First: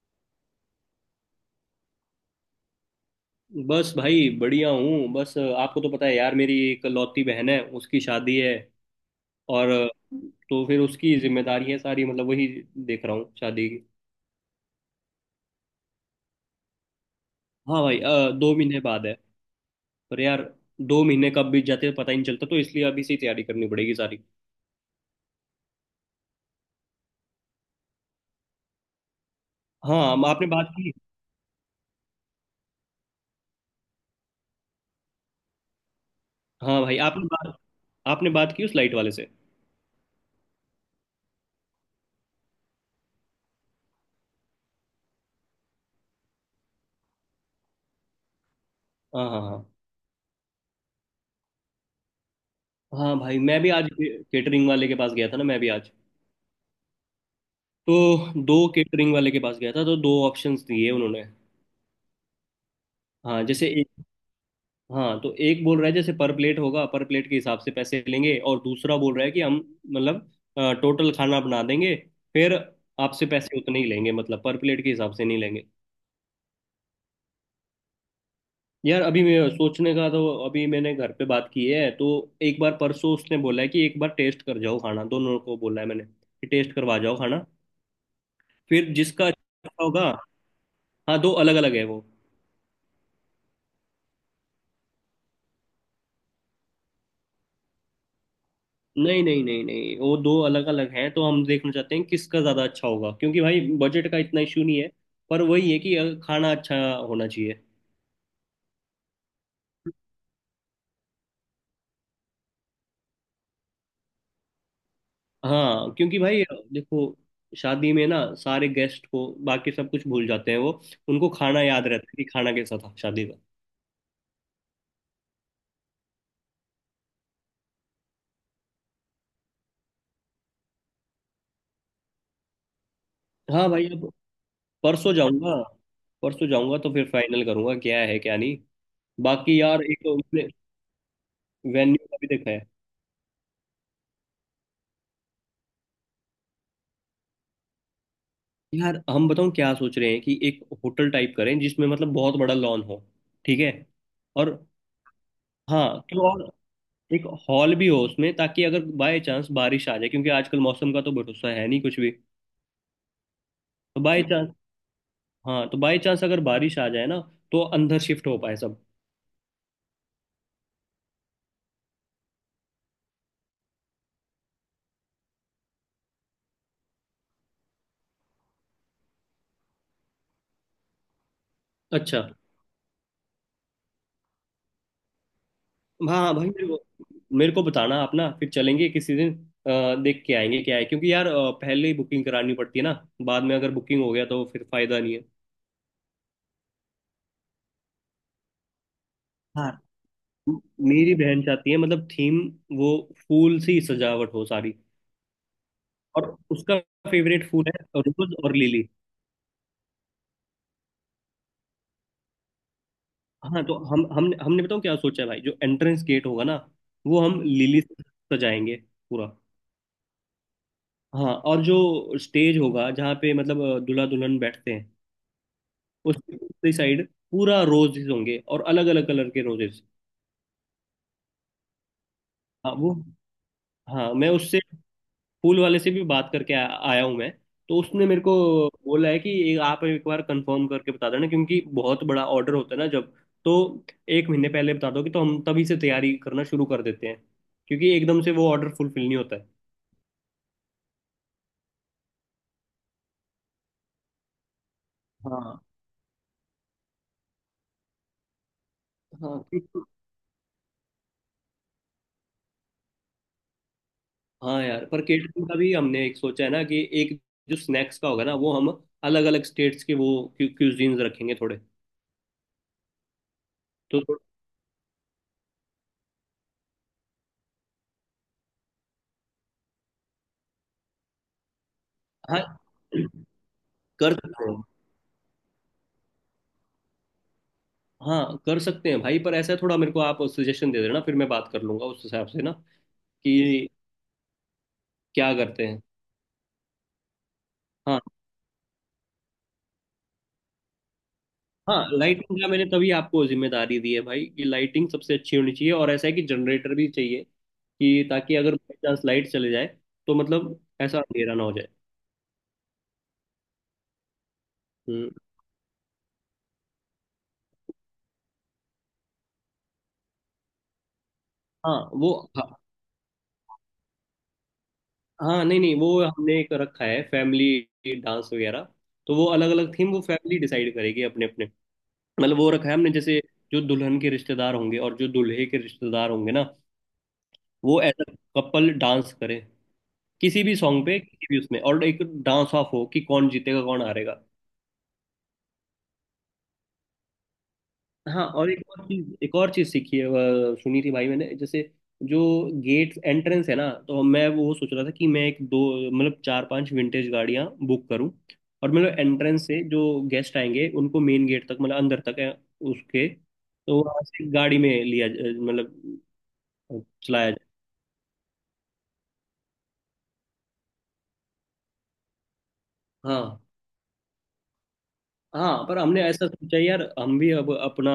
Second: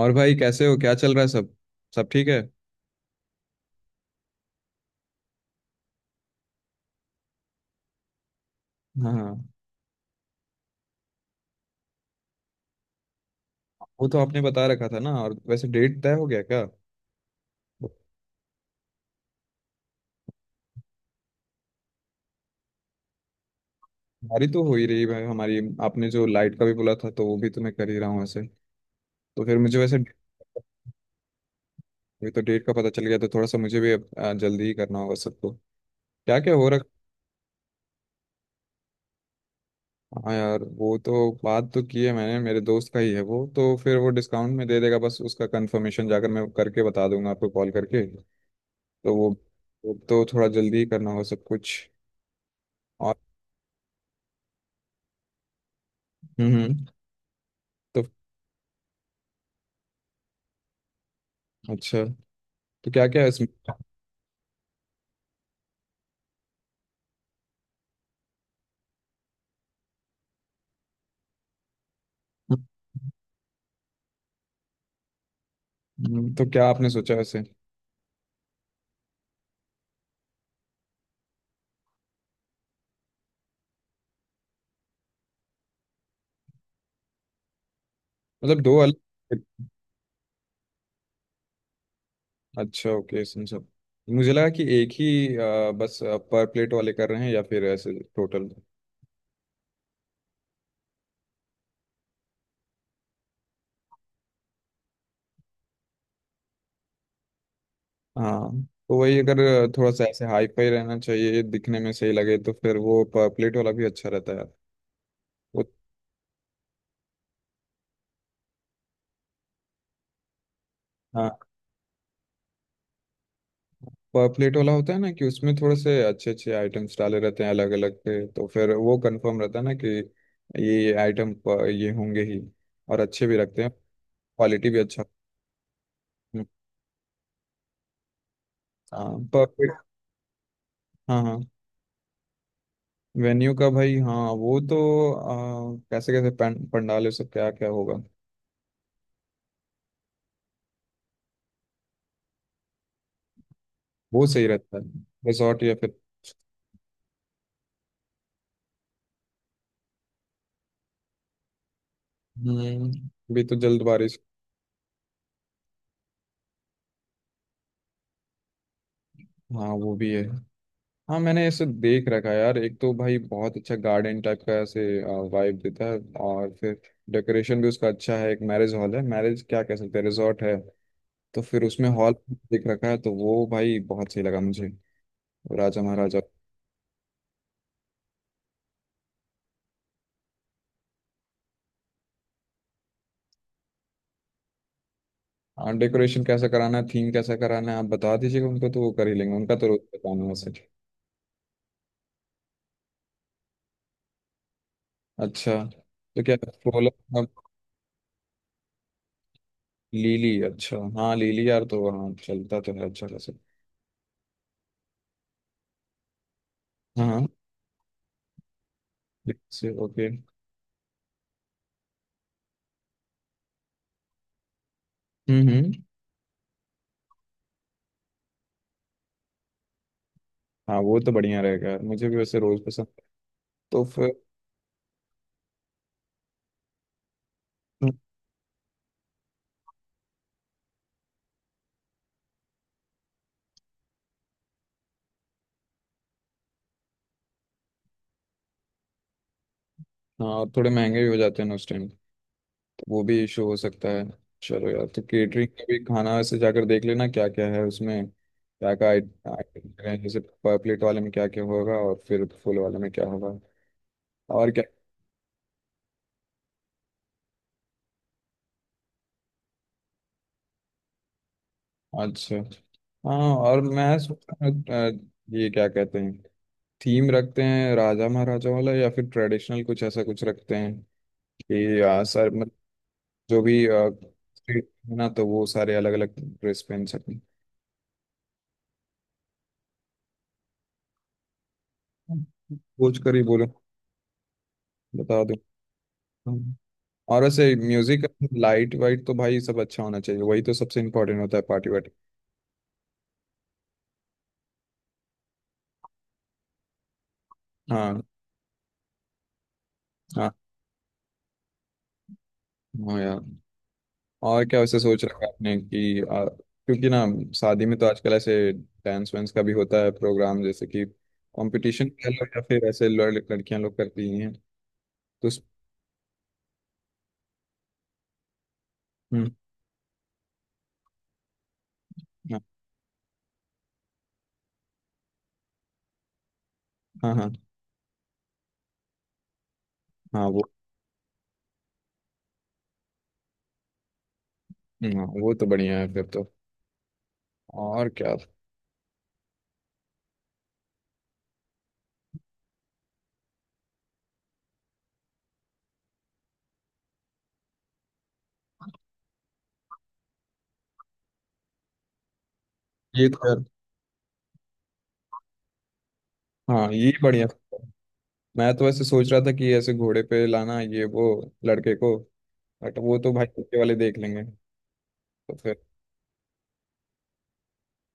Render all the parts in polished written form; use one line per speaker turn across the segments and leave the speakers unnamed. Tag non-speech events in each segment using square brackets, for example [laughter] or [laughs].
और भाई कैसे हो, क्या चल रहा है सब? सब ठीक है।
बस भाई बढ़िया हूँ। बस आपको तो पता है यार, मेरी एक लौती बहन है, उसकी शादी है।
हाँ हाँ।
और तो फिर उसकी जिम्मेदारी है सारी, मतलब वही देख रहा हूँ शादी की।
वो तो आपने बता रखा था ना। और वैसे डेट तय हो गया क्या?
हाँ भाई, 2 महीने बाद है। पर यार 2 महीने कब बीत जाते हैं पता ही नहीं चलता, तो इसलिए अभी से ही तैयारी करनी पड़ेगी सारी।
हमारी तो हो ही रही है, हमारी, आपने जो लाइट का भी बोला था तो वो भी तो मैं कर ही रहा हूँ वैसे। तो फिर मुझे वैसे
हाँ आपने बात की।
अभी तो डेट का पता चल गया, तो थोड़ा सा मुझे भी अब, जल्दी ही करना होगा सबको। क्या क्या हो
हाँ
रखा।
भाई, आपने बात की उस लाइट वाले से।
हाँ यार, वो तो बात तो की है मैंने, मेरे दोस्त का ही है वो, तो फिर वो डिस्काउंट में दे देगा। बस उसका कंफर्मेशन जाकर मैं करके बता दूंगा आपको कॉल करके। तो
हाँ हाँ हाँ।
वो तो थोड़ा जल्दी ही करना होगा सब कुछ। और
हाँ भाई, मैं भी आज केटरिंग वाले के पास गया था ना, मैं भी आज
हम्म हम्म।
तो
तो
दो केटरिंग वाले के पास गया था, तो दो ऑप्शंस दिए उन्होंने।
अच्छा, तो क्या क्या है
हाँ
इसमें?
जैसे, हाँ तो एक बोल रहा है जैसे पर प्लेट होगा, पर प्लेट के हिसाब से पैसे लेंगे। और दूसरा बोल रहा है कि हम, मतलब टोटल खाना बना देंगे, फिर आपसे पैसे उतने ही लेंगे, मतलब पर प्लेट के हिसाब से नहीं लेंगे।
तो क्या आपने सोचा ऐसे?
यार अभी मैं सोचने का तो, अभी मैंने घर पे बात की है, तो एक बार परसों उसने बोला है कि एक बार टेस्ट कर जाओ खाना, दोनों को बोला है मैंने कि टेस्ट करवा जाओ खाना,
मतलब दो
फिर
अलग।
जिसका अच्छा होगा। हाँ दो अलग अलग है वो।
अच्छा, ओके, समझा। मुझे लगा कि एक ही बस पर प्लेट वाले कर रहे हैं या फिर ऐसे टोटल।
नहीं नहीं नहीं नहीं, वो दो अलग अलग हैं, तो हम देखना चाहते हैं किसका ज्यादा अच्छा होगा, क्योंकि भाई बजट का इतना इशू नहीं है। पर वही है कि खाना अच्छा होना चाहिए।
हाँ तो वही, अगर थोड़ा सा ऐसे हाई फाई रहना चाहिए, दिखने में सही लगे, तो फिर वो पर प्लेट वाला भी अच्छा रहता है वो।
हाँ क्योंकि भाई देखो, शादी में ना सारे गेस्ट को बाकी सब कुछ भूल जाते हैं, वो उनको
हाँ,
खाना याद रहता है कि खाना कैसा था शादी का।
पर प्लेट वाला होता है ना कि उसमें थोड़े से अच्छे अच्छे आइटम्स डाले रहते हैं अलग अलग के, तो फिर वो कंफर्म रहता है ना कि ये आइटम ये item, ये होंगे ही, और अच्छे भी रखते
हाँ
हैं,
भाई अब
क्वालिटी भी अच्छा।
परसों जाऊंगा परसों जाऊंगा तो फिर फाइनल करूंगा क्या है क्या नहीं।
हाँ,
बाकी
परफेक्ट।
यार एक तो
हाँ हाँ।
वेन्यू का भी देखा है।
वेन्यू का भाई हाँ, वो तो कैसे कैसे पंडाल से क्या क्या होगा।
यार हम बताऊं क्या सोच रहे हैं, कि एक होटल टाइप करें जिसमें मतलब बहुत बड़ा लॉन हो। ठीक है,
वो सही
और
रहता है। रिसॉर्ट या फिर।
हाँ तो, और एक हॉल भी हो उसमें, ताकि अगर बाय चांस बारिश आ जाए, क्योंकि आजकल मौसम का तो भरोसा है नहीं कुछ भी।
हम्म। अभी तो जल्द
तो
बारिश।
बाय चांस, हाँ तो बाय चांस अगर बारिश आ जाए ना, तो अंदर शिफ्ट हो पाए सब।
हाँ वो भी है। हाँ मैंने ऐसे देख रखा है यार, एक तो भाई बहुत अच्छा गार्डन टाइप का ऐसे वाइब देता है, और फिर डेकोरेशन भी उसका अच्छा है। एक मैरिज हॉल है, मैरिज क्या, कह सकते हैं रिसॉर्ट है, तो फिर उसमें हॉल
अच्छा
देख रखा है, तो वो भाई बहुत सही लगा मुझे। राजा
हाँ
महाराजा।
हाँ भाई, मेरे को बताना आप ना, फिर चलेंगे किसी दिन, देख के आएंगे क्या है, क्योंकि यार पहले ही बुकिंग करानी पड़ती है ना, बाद में अगर बुकिंग हो गया तो फिर फायदा नहीं है।
हाँ, डेकोरेशन कैसा कराना है, थीम कैसा कराना है, आप बता दीजिएगा उनको तो वो कर ही लेंगे, उनका तो
हाँ
रोज का काम है वैसे।
मेरी बहन चाहती है, मतलब थीम वो फूल से ही सजावट हो सारी,
अच्छा, तो क्या,
और उसका
फूल। अब
फेवरेट फूल है रोज और लिली।
लीली, अच्छा, हाँ लीली यार तो हाँ, चलता तो है अच्छा खासा।
हाँ तो हम हमने बताओ क्या सोचा है भाई, जो एंट्रेंस गेट होगा ना,
हाँ
वो
हाँ,
हम लिली से सजाएंगे पूरा।
से ओके।
हाँ और जो स्टेज होगा, जहाँ पे मतलब दूल्हा दुल्हन बैठते हैं,
हम्म।
उसकी साइड पूरा रोजेस होंगे, और अलग अलग कलर के रोजेस।
हाँ वो तो बढ़िया रहेगा यार, मुझे भी वैसे रोज
हाँ
पसंद
वो,
है। तो फिर।
हाँ मैं उससे फूल वाले से भी बात करके आया हूँ मैं। तो उसने मेरे को बोला है कि ये आप एक बार कंफर्म करके बता देना, क्योंकि बहुत बड़ा ऑर्डर होता है ना जब, तो 1 महीने पहले बता दोगे तो हम तभी से तैयारी करना शुरू कर देते हैं, क्योंकि एकदम से वो ऑर्डर फुलफिल नहीं होता है।
हाँ, और थोड़े महंगे भी हो जाते हैं ना उस टाइम, वो भी इशू हो सकता है। चलो यार, तो केटरिंग
हाँ
का भी खाना से जाकर देख लेना क्या क्या है उसमें, क्या क्या
हाँ
आइटम
बिल्कुल।
है, जैसे पर प्लेट वाले में क्या क्या होगा और फिर फुल वाले में क्या होगा। और क्या।
हाँ यार पर केटरिंग का भी हमने एक सोचा है ना, कि एक जो स्नैक्स का होगा ना, वो हम अलग अलग स्टेट्स के वो क्यूजीन्स रखेंगे थोड़े।
अच्छा, हाँ और मैं
तो
सोच रहा हूँ, अ, ये क्या कहते हैं, थीम रखते हैं राजा महाराजा वाला, या फिर ट्रेडिशनल कुछ, ऐसा कुछ रखते हैं कि सर
हाँ
मतलब जो भी
कर सकते हैं।
street है ना, तो वो सारे अलग अलग ड्रेस पहन सकें।
हाँ कर सकते हैं भाई, पर ऐसा है थोड़ा, मेरे को आप सजेशन दे देना, फिर मैं बात कर लूंगा उस हिसाब से ना,
सोच कर ही बोलो,
कि
बता
क्या करते हैं।
दो। और वैसे
हाँ
म्यूजिक, लाइट वाइट तो भाई सब अच्छा होना चाहिए, वही तो सबसे इम्पोर्टेंट होता है पार्टी
हाँ,
वार्टी।
लाइटिंग का मैंने तभी आपको जिम्मेदारी दी है भाई, कि लाइटिंग सबसे अच्छी होनी चाहिए। और ऐसा है कि जनरेटर भी चाहिए,
हाँ।
कि ताकि अगर बाई चांस लाइट चले जाए, तो
हाँ।
मतलब ऐसा अंधेरा ना हो जाए।
हाँ यार। और क्या वैसे सोच
हम्म
रखा है आपने कि क्योंकि ना शादी में तो आजकल ऐसे डांस वांस का भी होता है प्रोग्राम, जैसे कि
हाँ
कंपटीशन कह
वो।
लो या
हाँ
फिर ऐसे लड़कियां लोग करती हैं, तो
हाँ, नहीं नहीं वो हमने एक रखा है फैमिली डांस वगैरह, तो वो
हम्म,
अलग अलग थीम वो फैमिली डिसाइड करेगी अपने अपने, मतलब
हाँ
वो रखा है हमने। जैसे जो दुल्हन के रिश्तेदार होंगे, और जो दूल्हे के रिश्तेदार होंगे ना,
हाँ हाँ।
वो एज अ कपल डांस करे
हाँ, वो।
किसी भी सॉन्ग पे किसी भी उसमें, और एक डांस ऑफ हो कि कौन जीतेगा कौन हारेगा।
हाँ, वो तो बढ़िया है फिर तो। और क्या।
हाँ और एक और चीज सीखी है, वह सुनी थी भाई मैंने, जैसे जो गेट एंट्रेंस है ना, तो मैं वो सोच रहा था कि मैं एक दो, मतलब चार पांच विंटेज गाड़ियां बुक करूं, और मतलब एंट्रेंस से जो गेस्ट आएंगे उनको मेन गेट तक, मतलब अंदर तक है
ये
उसके,
तो यार।
तो वहां से गाड़ी में लिया मतलब
हाँ ये बढ़िया।
चलाया जाए।
मैं तो वैसे सोच रहा था कि ऐसे घोड़े पे लाना ये वो लड़के को, बट वो तो भाई
हाँ
पीछे वाले देख लेंगे, तो
हाँ
फिर।
पर हमने ऐसा सोचा यार, हम भी अब अपना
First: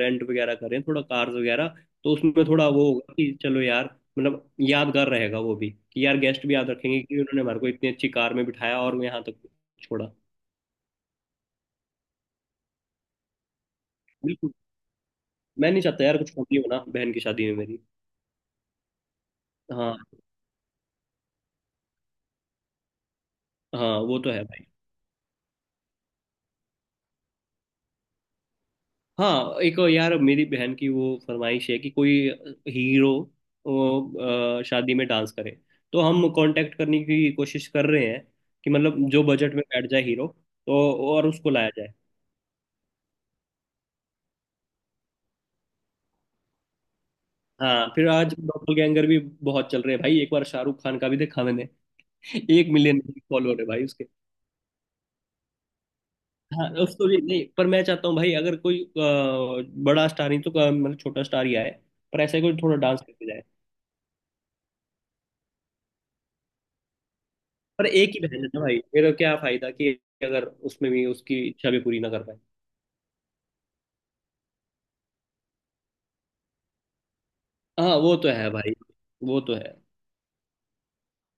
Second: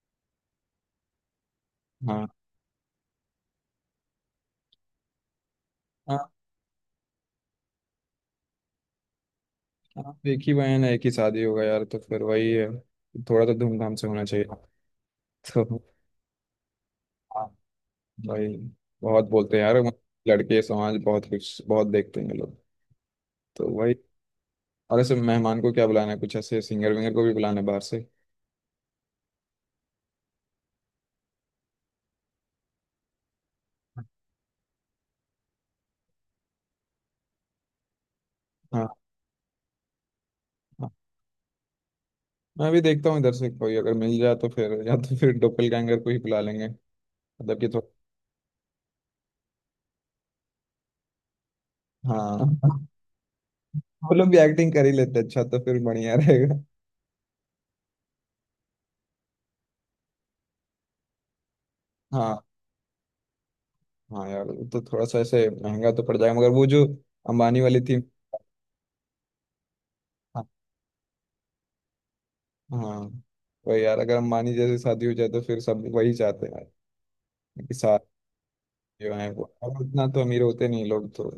रेंट वगैरह करें थोड़ा कार्स वगैरह, तो
हाँ।
उसमें थोड़ा वो होगा कि चलो यार, मतलब यादगार रहेगा वो भी, कि यार
हाँ,
गेस्ट भी याद रखेंगे कि उन्होंने हमारे को इतनी अच्छी कार में बिठाया और यहाँ तक छोड़ा।
हाँ, एक ही बहन है, एक ही शादी होगा यार, तो फिर वही है, थोड़ा तो धूमधाम से होना चाहिए।
बिल्कुल,
तो
मैं नहीं चाहता यार कुछ कमी हो ना बहन की
हाँ,
शादी में मेरी।
भाई बहुत बोलते हैं यार,
हाँ
लड़के समाज बहुत कुछ बहुत देखते हैं ये लोग, तो वही।
हाँ वो तो है भाई।
और ऐसे मेहमान को क्या बुलाना है, कुछ ऐसे सिंगर विंगर को भी बुलाना है बाहर से।
हाँ एक यार, मेरी बहन की वो फरमाइश है कि कोई हीरो वो, शादी में डांस करे, तो हम कांटेक्ट करने की कोशिश कर रहे हैं कि
हाँ।
मतलब जो बजट में बैठ जाए हीरो,
हाँ,
तो और उसको लाया जाए।
मैं भी देखता हूँ इधर से कोई अगर मिल जाए, तो फिर, या तो फिर डोपलगैंगर को ही बुला लेंगे। मतलब कि
हाँ
थोड़ा।
फिर आज डबल गैंगर भी बहुत चल रहे हैं भाई, एक बार शाहरुख खान का भी देखा मैंने,
हाँ
एक
[laughs]
मिलियन फॉलोअर है भाई उसके।
वो लोग भी एक्टिंग कर ही लेते हैं, अच्छा तो फिर बढ़िया रहेगा।
हाँ उसको भी नहीं, पर मैं चाहता हूँ भाई अगर कोई बड़ा स्टार नहीं, तो मतलब छोटा स्टार ही आए, पर ऐसा ही
हाँ।
कोई थोड़ा डांस करके।
हाँ यार, वो तो थोड़ा सा ऐसे महंगा तो पड़ जाएगा, मगर वो जो अंबानी वाली
पर
थी।
एक ही बहन है ना भाई, फिर क्या फायदा कि
हाँ।
अगर उसमें भी उसकी इच्छा भी पूरी ना कर पाए।
हाँ, वही यार, अगर अंबानी जैसी शादी हो जाए तो फिर सब वही चाहते हैं यार, कि
हाँ
साथ
वो तो है भाई।
जो है
वो
वो,
तो है।
और उतना तो अमीर होते नहीं लोग, तो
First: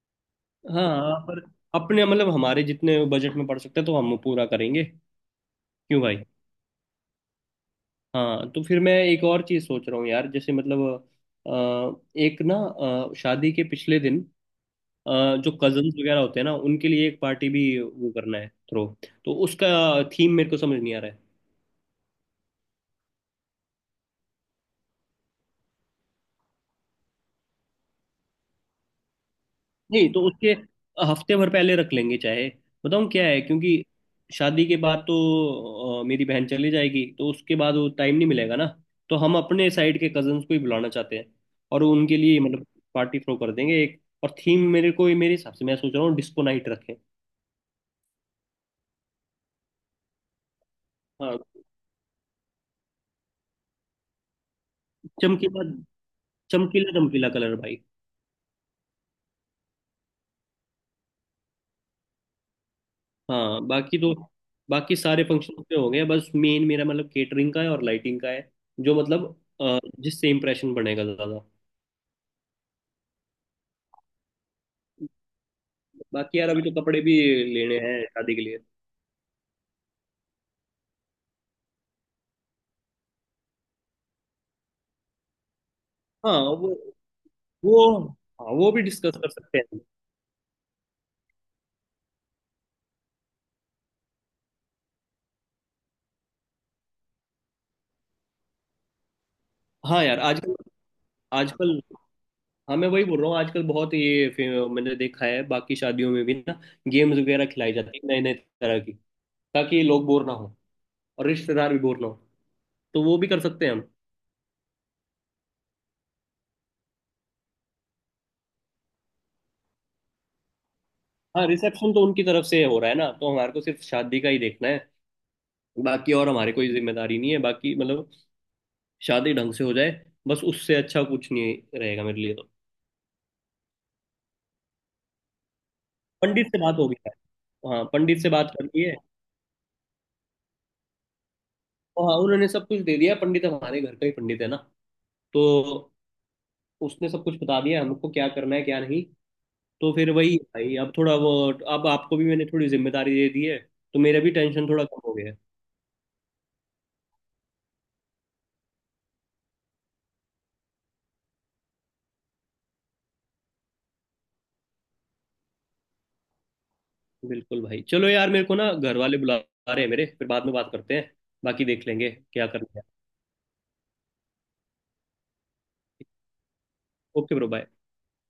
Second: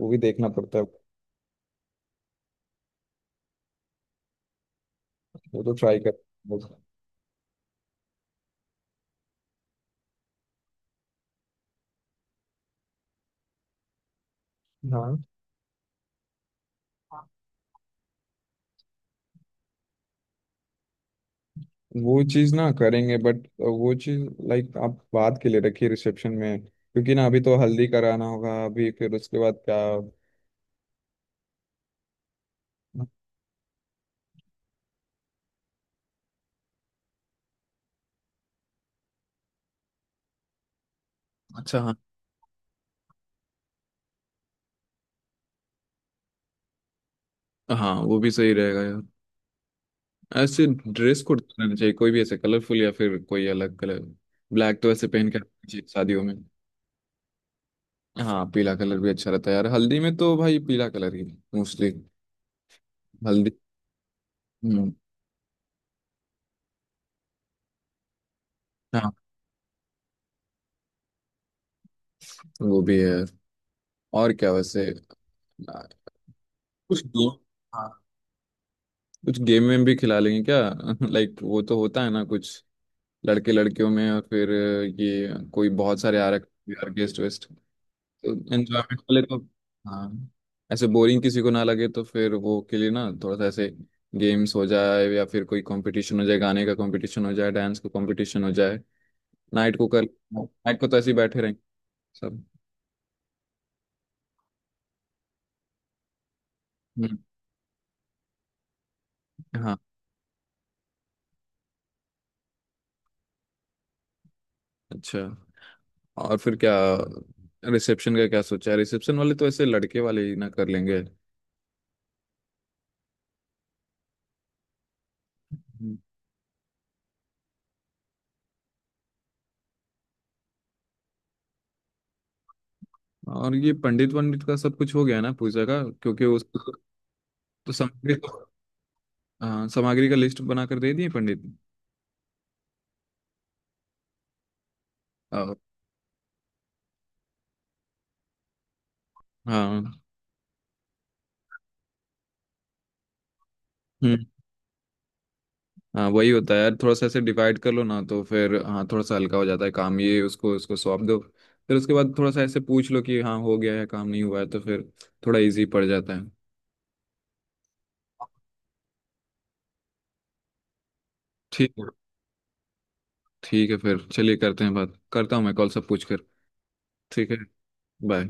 वो भी देखना पड़ता है।
हाँ हाँ, पर अपने मतलब हमारे जितने बजट में पड़ सकते हैं तो हम पूरा करेंगे।
वो तो ट्राई
क्यों
कर।
भाई। हाँ तो फिर मैं एक और चीज़ सोच रहा हूँ यार, जैसे मतलब एक ना, शादी के पिछले दिन,
हाँ,
अ, जो कजन्स वगैरह होते हैं ना, उनके लिए एक पार्टी भी वो करना है थ्रो, तो उसका थीम मेरे को समझ नहीं आ रहा है।
वो चीज ना करेंगे, बट वो चीज लाइक, आप बात के लिए रखिए रिसेप्शन में, क्योंकि ना अभी तो हल्दी कराना होगा, अभी फिर उसके बाद क्या।
नहीं, तो उसके हफ्ते भर पहले रख लेंगे चाहे, बताऊँ क्या है, क्योंकि शादी के बाद तो मेरी बहन चली जाएगी, तो उसके बाद वो टाइम नहीं मिलेगा ना। तो हम अपने साइड के कजन्स को ही बुलाना चाहते हैं,
अच्छा
और
हाँ।
उनके लिए मतलब पार्टी थ्रो कर देंगे। एक और थीम, मेरे को मेरे हिसाब से मैं सोच रहा हूँ डिस्को नाइट रखें।
हाँ वो भी सही रहेगा यार। ऐसे ड्रेस
हाँ
कोड रहना चाहिए, कोई भी ऐसे कलरफुल या फिर कोई अलग कलर, ब्लैक तो ऐसे पहन के
चमकीला,
रखना चाहिए शादियों में।
चमकीला चमकीला कलर भाई।
हाँ, पीला कलर भी अच्छा रहता है यार, हल्दी में तो भाई पीला कलर ही मोस्टली, हल्दी।
हाँ बाकी तो,
हम्म।
बाकी सारे फंक्शन पे हो गए, बस मेन मेरा मतलब केटरिंग का है और लाइटिंग का है, जो
हाँ
मतलब जिससे इम्प्रेशन बनेगा ज्यादा।
वो भी है यार। और क्या वैसे आ,
बाकी यार अभी तो कपड़े
कुछ
भी
गेम।
लेने
हाँ,
हैं शादी के लिए।
कुछ गेम में भी खिला लेंगे क्या [laughs] लाइक वो तो होता है ना कुछ लड़के लड़कियों में, और फिर ये कोई बहुत सारे
हाँ
आर्क,
वो,
आर्केस्ट वेस्ट,
वो
तो
हाँ वो भी
एंजॉयमेंट
डिस्कस
वाले
कर
को।
सकते हैं।
हाँ, ऐसे बोरिंग किसी को ना लगे, तो फिर वो के लिए ना थोड़ा सा ऐसे गेम्स हो जाए, या फिर कोई कंपटीशन हो जाए, गाने का कंपटीशन हो जाए, डांस का कंपटीशन हो जाए, नाइट को कर,
हाँ यार आजकल
नाइट को तो ऐसे ही बैठे रहेंगे
आजकल
सब।
हाँ मैं वही बोल रहा हूँ, आजकल बहुत ये मैंने देखा है बाकी शादियों में भी ना,
हम्म,
गेम्स वगैरह खिलाई जाती है नए नए तरह की,
हाँ।
ताकि लोग बोर ना हो, और रिश्तेदार भी बोर ना हो, तो वो भी कर सकते हैं हम।
अच्छा, और फिर क्या, रिसेप्शन का क्या सोचा है? रिसेप्शन वाले तो ऐसे लड़के वाले ही ना कर लेंगे।
हाँ रिसेप्शन तो उनकी तरफ से हो रहा है ना, तो हमारे को सिर्फ शादी का ही देखना है,
हम्म।
बाकी और हमारी कोई जिम्मेदारी नहीं है, बाकी मतलब शादी ढंग से हो जाए बस, उससे अच्छा कुछ नहीं रहेगा मेरे लिए तो।
और ये पंडित वंडित का सब कुछ हो गया ना, पूजा का, क्योंकि उस
पंडित से बात होगी,
तो
हाँ
सामग्री
पंडित से
तो,
बात कर ली है।
हाँ सामग्री का लिस्ट बनाकर दे दिए पंडित।
और हाँ उन्होंने सब कुछ दे दिया, पंडित हमारे घर का ही पंडित है ना, तो
हाँ।
उसने सब कुछ बता दिया हमको क्या करना है क्या नहीं। तो
हाँ।
फिर वही है भाई, अब थोड़ा वो, अब आपको भी मैंने थोड़ी जिम्मेदारी दे दी है, तो मेरा
हम्म।
भी टेंशन थोड़ा कम हो गया है।
हाँ वही होता है यार, थोड़ा सा ऐसे डिवाइड कर लो ना, तो फिर हाँ थोड़ा सा हल्का हो जाता है काम, ये उसको उसको सौंप दो, फिर उसके बाद थोड़ा सा ऐसे पूछ लो कि हाँ हो गया है, काम नहीं हुआ है तो फिर, थोड़ा इजी पड़ जाता है।
बिल्कुल भाई, चलो यार मेरे को ना घर वाले बुला रहे हैं मेरे, फिर बाद में बात करते हैं, बाकी
ठीक है।
देख लेंगे क्या करना है।
ठीक है, फिर चलिए, करते हैं, बात करता हूँ मैं कॉल सब पूछ कर। ठीक
ओके
है।
Bro bye.
बाय।